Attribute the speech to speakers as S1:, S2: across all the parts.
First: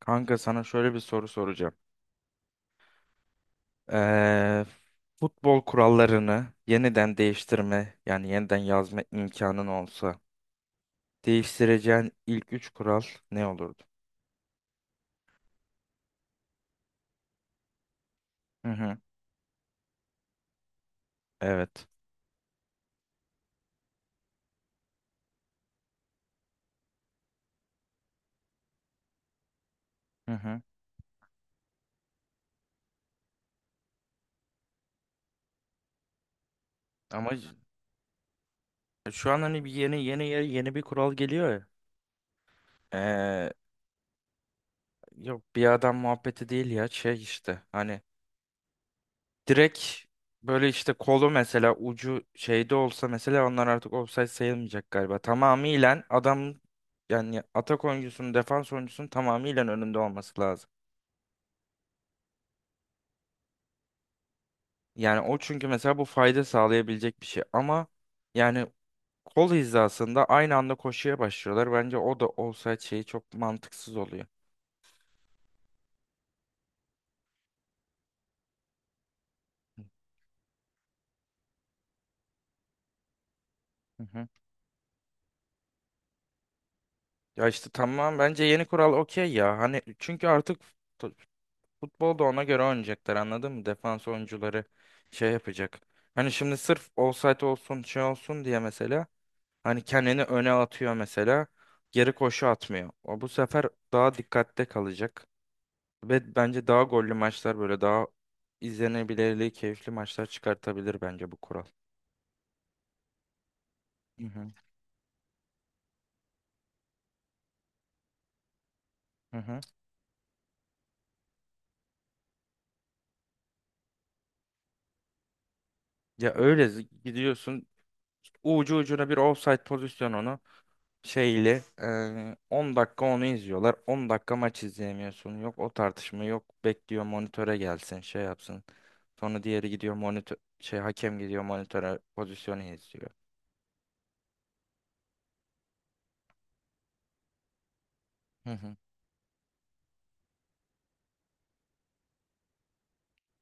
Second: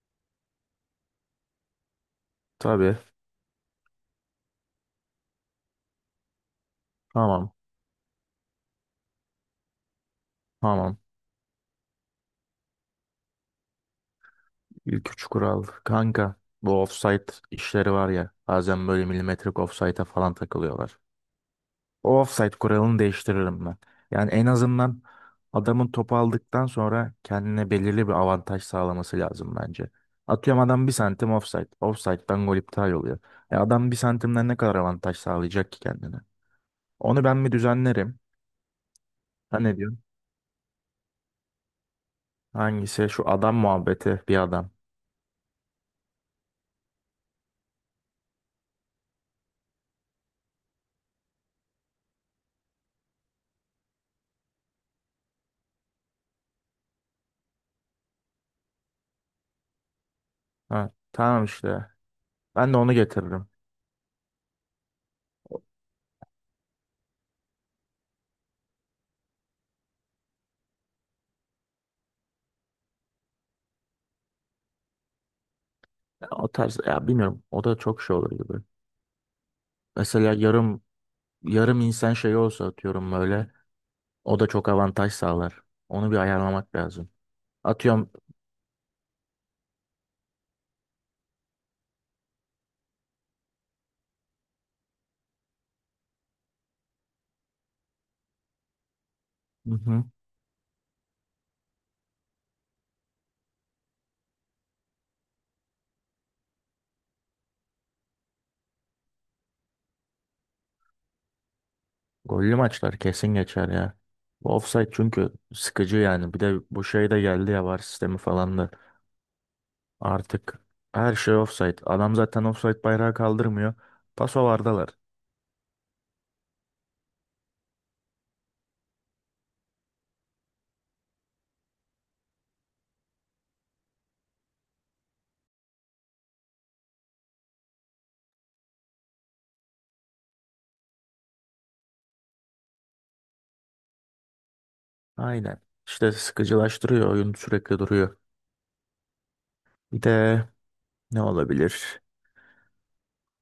S1: Kanka sana şöyle bir soru soracağım.
S2: Tabii.
S1: Ee, Futbol kurallarını yeniden
S2: Tamam.
S1: değiştirme, yani yeniden yazma imkanın olsa,
S2: Tamam.
S1: değiştireceğin ilk üç kural ne olurdu?
S2: İlk üç kural. Kanka bu offside işleri var ya.
S1: Hı
S2: Bazen
S1: hı.
S2: böyle milimetrik offside'a falan takılıyorlar.
S1: Evet.
S2: O offside kuralını değiştiririm ben. Yani en azından adamın topu aldıktan sonra kendine belirli bir avantaj sağlaması lazım bence.
S1: Hı hı.
S2: Atıyorum adam 1 santim offside. Offside'dan gol iptal oluyor. E adam 1 santimden ne kadar avantaj sağlayacak ki kendine? Onu
S1: Ama
S2: ben mi düzenlerim?
S1: şu an
S2: Ha,
S1: hani bir
S2: ne diyorsun?
S1: yeni bir kural geliyor ya.
S2: Hangisi? Şu
S1: Ee,
S2: adam muhabbeti bir adam.
S1: Yok, bir adam muhabbeti değil ya, şey işte hani direkt böyle işte kolu mesela ucu şeyde olsa mesela onlar artık ofsayt sayılmayacak galiba. Tamamıyla adam, yani atak oyuncusunun defans oyuncusunun tamamıyla önünde olması lazım.
S2: Ha, tamam işte. Ben de onu getiririm.
S1: Yani o çünkü mesela bu fayda sağlayabilecek bir şey ama yani kol hizasında aynı anda koşuya başlıyorlar. Bence o da olsaydı şeyi çok mantıksız oluyor.
S2: Ya o tarz ya bilmiyorum, o da çok şey olur gibi. Mesela yarım insan şeyi olsa atıyorum böyle
S1: Hı hı.
S2: o da çok avantaj sağlar. Onu bir ayarlamak lazım.
S1: Ya işte
S2: Atıyorum
S1: tamam, bence yeni kural okey ya. Hani çünkü artık futbolda ona göre oynayacaklar anladın mı? Defans oyuncuları şey yapacak. Hani şimdi sırf offside olsun şey olsun diye mesela
S2: hı
S1: hani
S2: hı,
S1: kendini öne atıyor mesela geri koşu atmıyor. O bu sefer daha dikkatte kalacak ve bence daha gollü maçlar, böyle daha izlenebilirliği keyifli maçlar çıkartabilir bence bu kural.
S2: gollü maçlar kesin geçer ya.
S1: Hı hı,
S2: Bu offside çünkü sıkıcı yani. Bir de bu şey de geldi ya, VAR sistemi falan da
S1: hı hı.
S2: artık her şey offside. Adam zaten offside bayrağı kaldırmıyor. Paso vardalar.
S1: Gidiyorsun ucu ucuna bir offside pozisyonunu şeyli 10 dakika onu izliyorlar. 10 dakika maç izleyemiyorsun. Yok o tartışma yok. Bekliyor monitöre gelsin şey yapsın. Sonra diğeri gidiyor monitör şey hakem gidiyor monitöre pozisyonu izliyor.
S2: Aynen. İşte sıkıcılaştırıyor, oyun sürekli duruyor.
S1: Hı hı.
S2: Bir de ne olabilir?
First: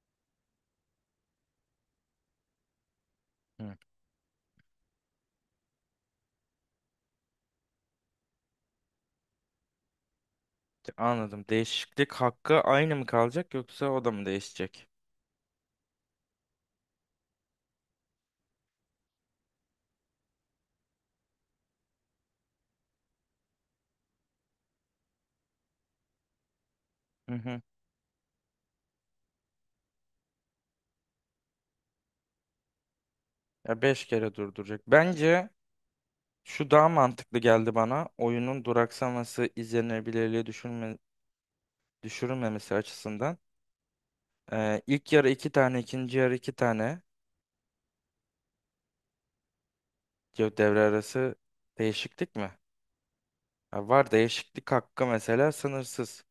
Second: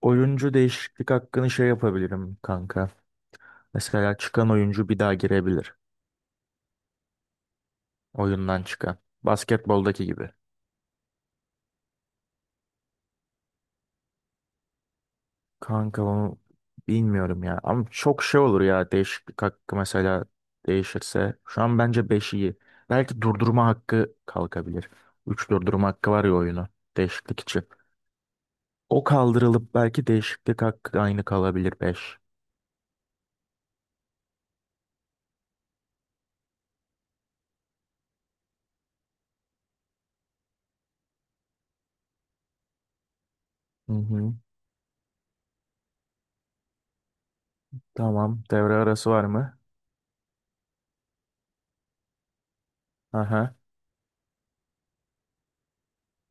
S2: Oyuncu değişiklik hakkını şey yapabilirim kanka.
S1: Hı.
S2: Mesela çıkan oyuncu bir daha girebilir. Oyundan çıkan. Basketboldaki gibi.
S1: Anladım. Değişiklik hakkı aynı mı kalacak yoksa o da mı değişecek?
S2: Kanka onu bilmiyorum ya. Ama çok şey olur ya değişiklik hakkı mesela değişirse. Şu an bence 5 iyi. Belki durdurma hakkı kalkabilir. 3 durdurma hakkı var ya oyunu.
S1: Hı
S2: Değişiklik
S1: hı.
S2: için. O kaldırılıp belki değişiklik hakkı aynı kalabilir 5.
S1: Ya 5 kere durduracak. Bence şu daha mantıklı geldi bana. Oyunun duraksaması, izlenebilirliği düşürme, düşürülmemesi açısından.
S2: Hı hı.
S1: İlk yarı iki tane, ikinci yarı iki tane.
S2: Tamam. Devre arası var mı?
S1: Yo, devre arası değişiklik mi?
S2: Aha.
S1: Ha, var değişiklik hakkı mesela sınırsız.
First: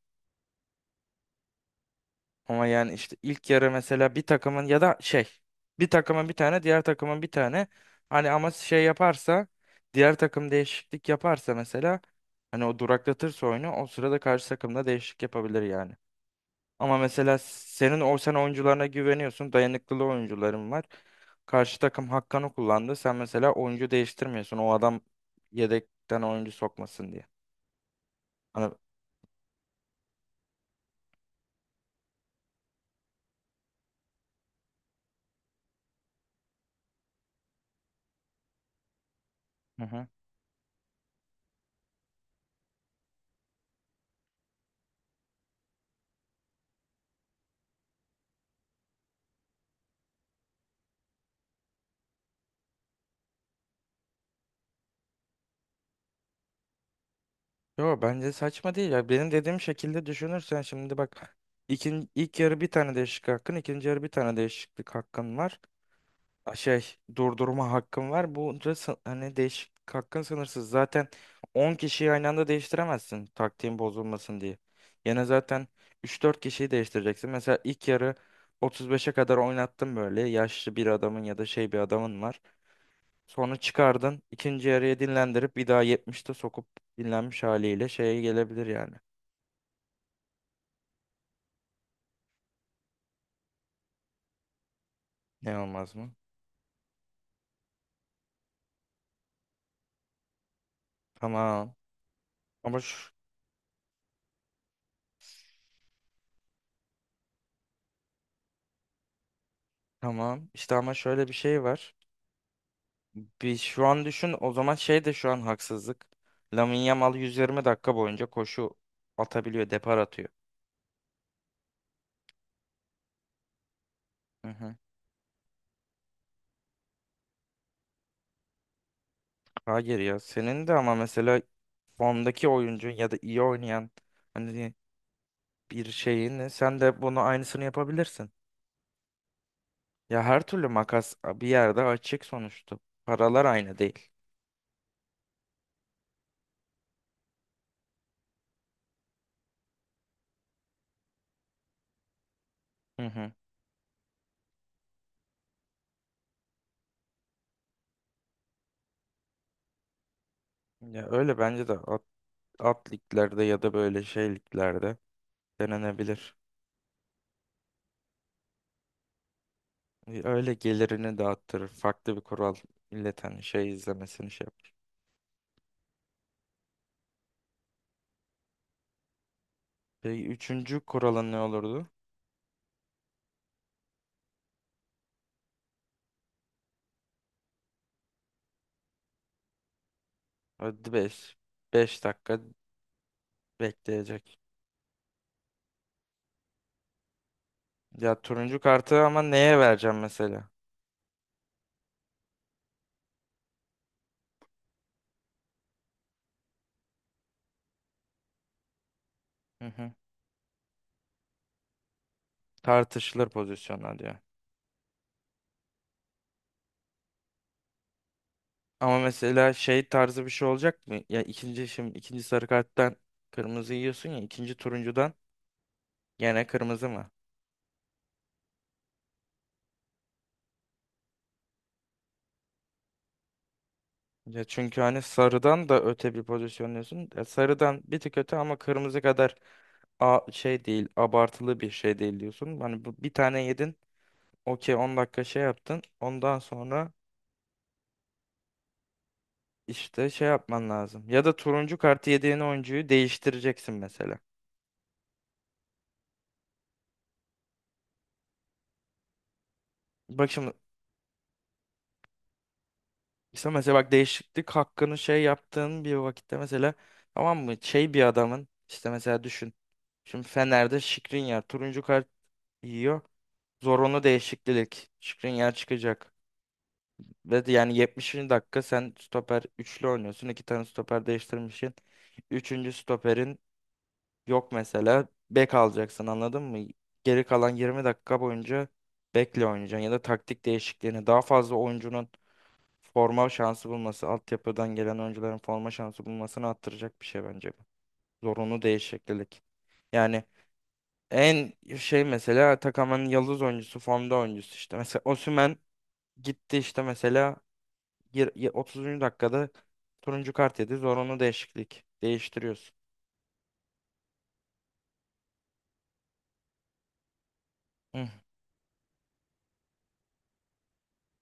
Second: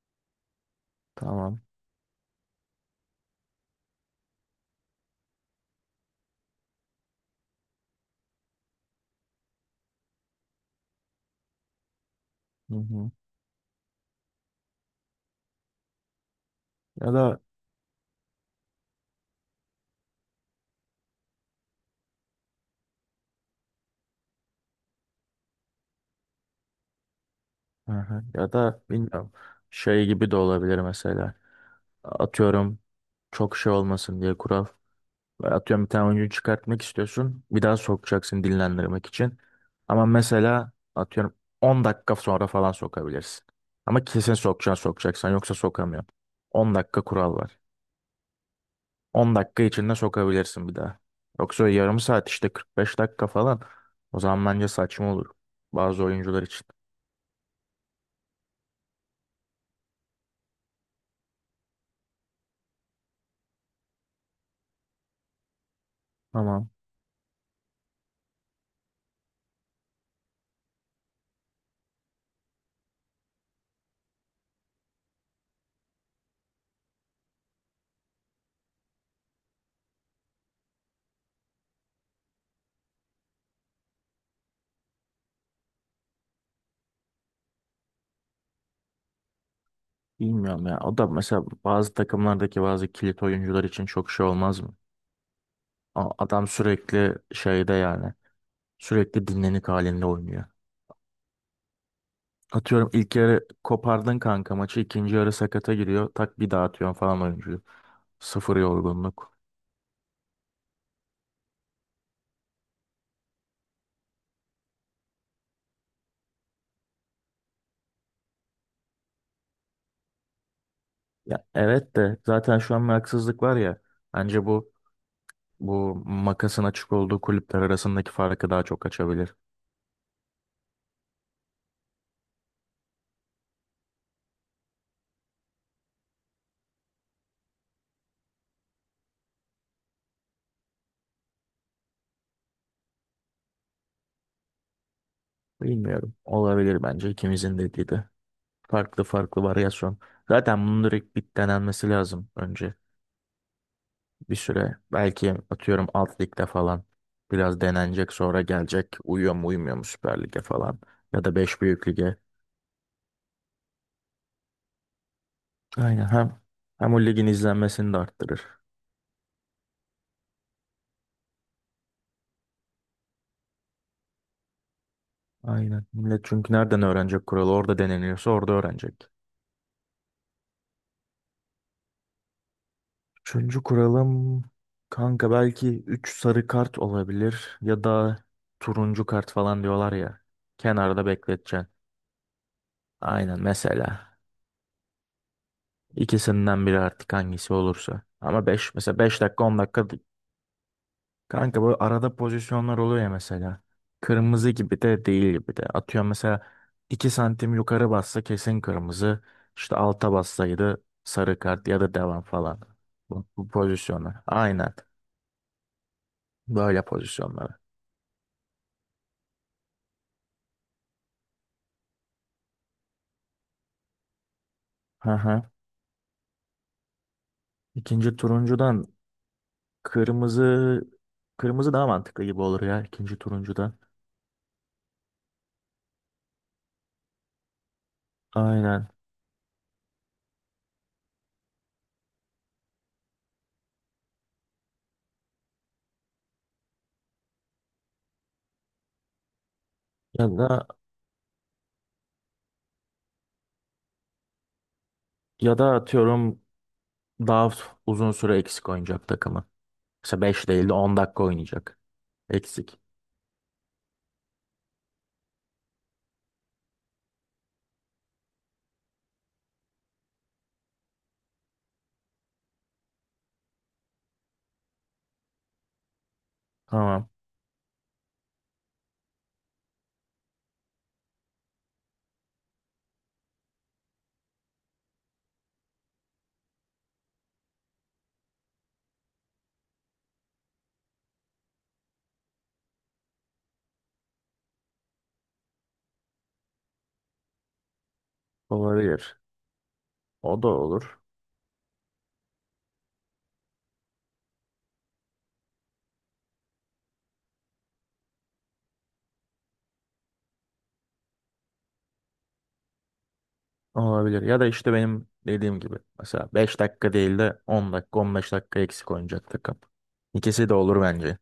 S2: Tamam.
S1: Ama yani işte ilk yarı mesela bir takımın ya da şey bir takımın bir tane, diğer takımın bir tane, hani ama şey yaparsa diğer takım değişiklik yaparsa mesela hani
S2: Hı
S1: o
S2: hı.
S1: duraklatırsa oyunu, o sırada karşı takım da değişiklik yapabilir yani. Ama
S2: Ya
S1: mesela
S2: da
S1: senin o sen oyuncularına güveniyorsun, dayanıklılığı oyuncuların var. Karşı takım hakkını kullandı. Sen mesela oyuncu değiştirmiyorsun. O adam yedekten oyuncu sokmasın diye.
S2: hı hı. Ya
S1: Ana-
S2: da bilmiyorum, şey gibi de olabilir mesela. Atıyorum çok şey olmasın diye kural. Atıyorum bir tane oyuncu çıkartmak istiyorsun. Bir daha sokacaksın dinlendirmek için.
S1: Hı
S2: Ama
S1: hı.
S2: mesela atıyorum 10 dakika sonra falan sokabilirsin. Ama kesin sokacaksın sokacaksan, yoksa sokamıyorsun. 10 dakika kural var. 10 dakika içinde sokabilirsin bir daha. Yoksa yarım saat işte 45 dakika falan. O zaman bence saçma olur bazı oyuncular için.
S1: Yo, bence saçma değil ya. Benim dediğim şekilde düşünürsen şimdi bak. İlk yarı bir tane değişiklik hakkın, ikinci yarı bir tane değişiklik hakkın var. A,
S2: Tamam.
S1: şey durdurma hakkın var. Hani değişiklik hakkın sınırsız. Zaten 10 kişiyi aynı anda değiştiremezsin taktiğin bozulmasın diye. Yine zaten üç dört kişiyi değiştireceksin. Mesela ilk yarı 35'e kadar oynattın böyle. Yaşlı bir adamın ya da şey bir adamın var. Sonra çıkardın. İkinci yarıya dinlendirip bir daha 70'te sokup dinlenmiş haliyle şeye gelebilir yani.
S2: Bilmiyorum ya. O da mesela bazı takımlardaki bazı kilit oyuncular için çok şey olmaz mı?
S1: Ne olmaz
S2: A-
S1: mı?
S2: Adam sürekli şeyde yani. Sürekli dinlenik halinde oynuyor.
S1: Tamam. Ama
S2: Atıyorum
S1: şu,
S2: ilk yarı kopardın kanka maçı. İkinci yarı sakata giriyor. Tak bir daha atıyorsun falan oyuncuyu. Sıfır yorgunluk.
S1: tamam. İşte ama şöyle bir şey var. Bir şu an düşün o zaman, şey de şu an haksızlık. Lamine Yamal 120 dakika boyunca koşu atabiliyor, depar atıyor.
S2: Ya evet de zaten şu an bir haksızlık var ya. Bence
S1: Hı
S2: bu
S1: hı.
S2: bu makasın açık olduğu kulüpler arasındaki farkı daha çok açabilir.
S1: Hayır ya. Senin de ama mesela formdaki oyuncu ya da iyi oynayan hani bir şeyin, sen de bunu aynısını yapabilirsin. Ya her türlü makas bir yerde açık sonuçta. Paralar aynı değil.
S2: Bilmiyorum. Olabilir bence ikimizin dediği de. Farklı farklı varyasyon. Zaten bunun direkt bit denenmesi lazım önce
S1: Hı hı.
S2: bir süre. Belki atıyorum alt ligde falan biraz denenecek, sonra gelecek uyuyor mu uymuyor mu Süper Lig'e falan
S1: Ya
S2: ya da
S1: öyle
S2: 5
S1: bence de
S2: büyük lige.
S1: at liglerde ya da böyle şey liglerde
S2: Aynen
S1: denenebilir.
S2: hem o ligin izlenmesini de arttırır.
S1: Öyle gelirini dağıttırır. Farklı bir kural milletin hani şey izlemesini şey yapar.
S2: Aynen. Millet çünkü nereden öğrenecek kuralı? Orada deneniyorsa orada öğrenecek.
S1: Peki üçüncü kuralın ne olurdu?
S2: Üçüncü kuralım kanka belki 3 sarı kart olabilir ya da turuncu kart falan diyorlar ya.
S1: Hadi
S2: Kenarda
S1: beş.
S2: bekleteceksin.
S1: 5 dakika
S2: Aynen mesela.
S1: bekleyecek.
S2: İkisinden biri artık hangisi olursa.
S1: Ya
S2: Ama
S1: turuncu
S2: 5 mesela,
S1: kartı ama
S2: 5 dakika 10
S1: neye
S2: dakika
S1: vereceğim mesela?
S2: kanka, böyle arada pozisyonlar oluyor ya mesela. Kırmızı gibi de değil gibi de. Atıyorum mesela 2 santim yukarı bassa kesin kırmızı.
S1: Hı
S2: İşte
S1: hı.
S2: alta bassaydı sarı kart ya da devam falan. Bu,
S1: Tartışılır
S2: bu
S1: pozisyonlar
S2: pozisyonlar.
S1: diyor.
S2: Aynen. Böyle pozisyonlar.
S1: Ama mesela şey tarzı bir şey olacak mı? Ya ikinci şimdi ikinci sarı karttan kırmızı yiyorsun ya ikinci
S2: Hı
S1: turuncudan
S2: hı.
S1: gene kırmızı mı?
S2: İkinci turuncudan kırmızı kırmızı daha mantıklı gibi olur ya ikinci turuncudan.
S1: Ya çünkü hani sarıdan da öte bir pozisyonluyorsun. Ya sarıdan bir tık öte ama
S2: Aynen.
S1: kırmızı kadar a şey değil, abartılı bir şey değil diyorsun. Hani bu bir tane yedin. Okey 10 dakika şey yaptın. Ondan sonra işte şey
S2: Ya da
S1: yapman lazım. Ya da turuncu kartı yediğin oyuncuyu değiştireceksin mesela.
S2: ya da atıyorum daha uzun süre eksik oynayacak takımı. Mesela
S1: Bak
S2: 5
S1: şimdi,
S2: değil de 10 dakika oynayacak. Eksik.
S1: İşte mesela bak, değişiklik hakkını şey yaptığın bir vakitte mesela tamam mı, şey bir adamın işte mesela düşün. Şimdi Fener'de Skriniar turuncu kart yiyor. Zorunlu değişiklik. Skriniar çıkacak.
S2: Tamam.
S1: Ve de yani 70. dakika sen stoper üçlü oynuyorsun. İki tane stoper değiştirmişsin. Üçüncü stoperin yok mesela. Bek alacaksın anladın mı? Geri kalan 20 dakika boyunca bekle oynayacaksın ya da taktik değişikliğini, daha fazla oyuncunun forma şansı bulması, altyapıdan gelen oyuncuların forma şansı bulmasını arttıracak bir şey bence bu. Zorunlu
S2: Olabilir.
S1: değişiklik. Yani
S2: O da olur.
S1: en şey mesela Atakan'ın yıldız oyuncusu, formda oyuncusu işte. Mesela Osimhen gitti işte mesela 30. dakikada turuncu kart yedi. Zorunlu değişiklik. Değiştiriyorsun.
S2: Olabilir. Ya da işte benim dediğim gibi. Mesela 5 dakika değil de 10 dakika
S1: Hı,
S2: 15 dakika eksik oynayacak takım. İkisi de olur bence.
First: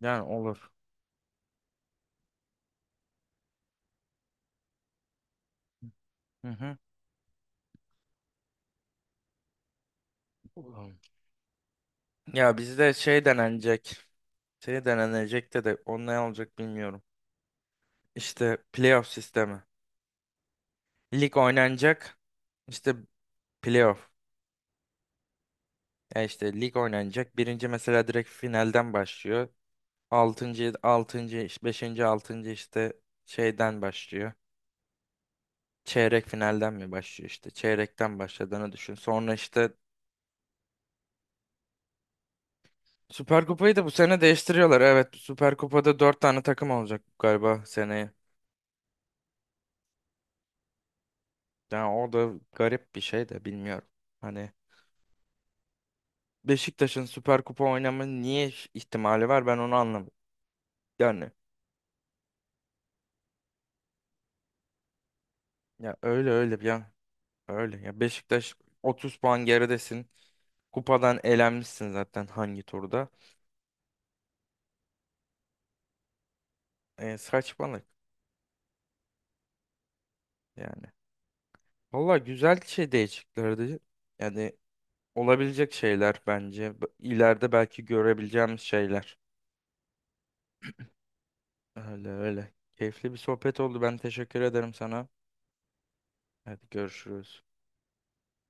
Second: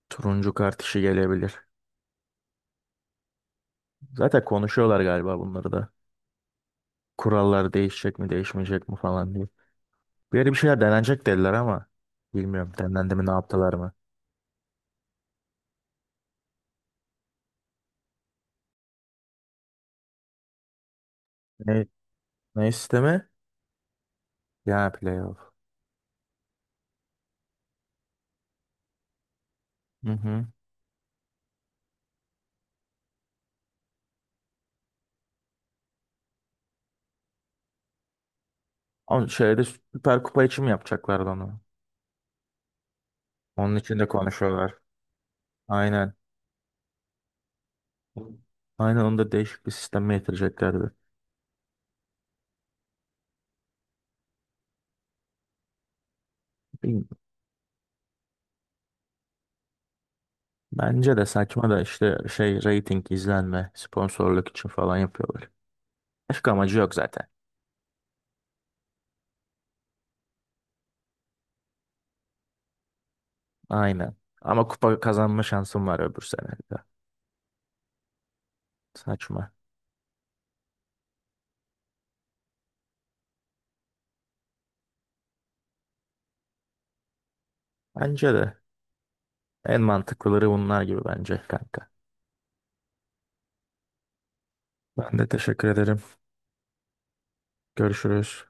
S1: yani
S2: Turuncu
S1: olur.
S2: kart işi gelebilir. Zaten konuşuyorlar galiba bunları da.
S1: Hı hı.
S2: Kurallar değişecek mi değişmeyecek mi falan diye. Bir yere bir şeyler
S1: Olur.
S2: denenecek dediler ama
S1: Ya
S2: bilmiyorum
S1: bizde
S2: denendi
S1: şey
S2: mi ne yaptılar mı.
S1: denenecek. Şey denenecek de o ne olacak bilmiyorum. İşte playoff sistemi. Lig
S2: Ne,
S1: oynanacak.
S2: ne
S1: İşte
S2: isteme?
S1: playoff.
S2: Ya playoff.
S1: Ya işte lig oynanacak. Birinci mesela direkt finalden başlıyor.
S2: Hı hı.
S1: Altıncı, altıncı, beşinci, altıncı işte şeyden başlıyor. Çeyrek finalden mi başlıyor işte. Çeyrekten başladığını düşün.
S2: Ama
S1: Sonra
S2: şeyde
S1: işte
S2: Süper Kupa için mi yapacaklardı onu?
S1: Süper Kupa'yı
S2: Onun
S1: da bu
S2: için de
S1: sene
S2: konuşuyorlar.
S1: değiştiriyorlar. Evet, Süper Kupa'da
S2: Aynen.
S1: dört tane takım olacak galiba seneye.
S2: Aynen onu da değişik bir sisteme getireceklerdi.
S1: Yani o da garip bir şey de bilmiyorum. Hani Beşiktaş'ın
S2: Bilmiyorum.
S1: Süper Kupa oynama niye ihtimali var, ben onu anlamadım.
S2: Bence de
S1: Yani
S2: saçma, da işte şey reyting izlenme sponsorluk için falan yapıyorlar.
S1: ya öyle
S2: Başka
S1: öyle bir
S2: amacı
S1: ya.
S2: yok zaten.
S1: Öyle ya, Beşiktaş 30 puan geridesin. Kupadan elenmişsin zaten hangi turda.
S2: Aynen. Ama kupa kazanma şansım var öbür sene de.
S1: E, saçmalık
S2: Saçma.
S1: yani. Valla güzel şey değişiklerdi. Yani olabilecek şeyler bence. İleride belki
S2: Bence de
S1: görebileceğimiz şeyler.
S2: en mantıklıları bunlar gibi bence kanka.
S1: Öyle öyle. Keyifli bir sohbet oldu. Ben teşekkür ederim sana.
S2: Ben de teşekkür ederim.
S1: Hadi görüşürüz.
S2: Görüşürüz.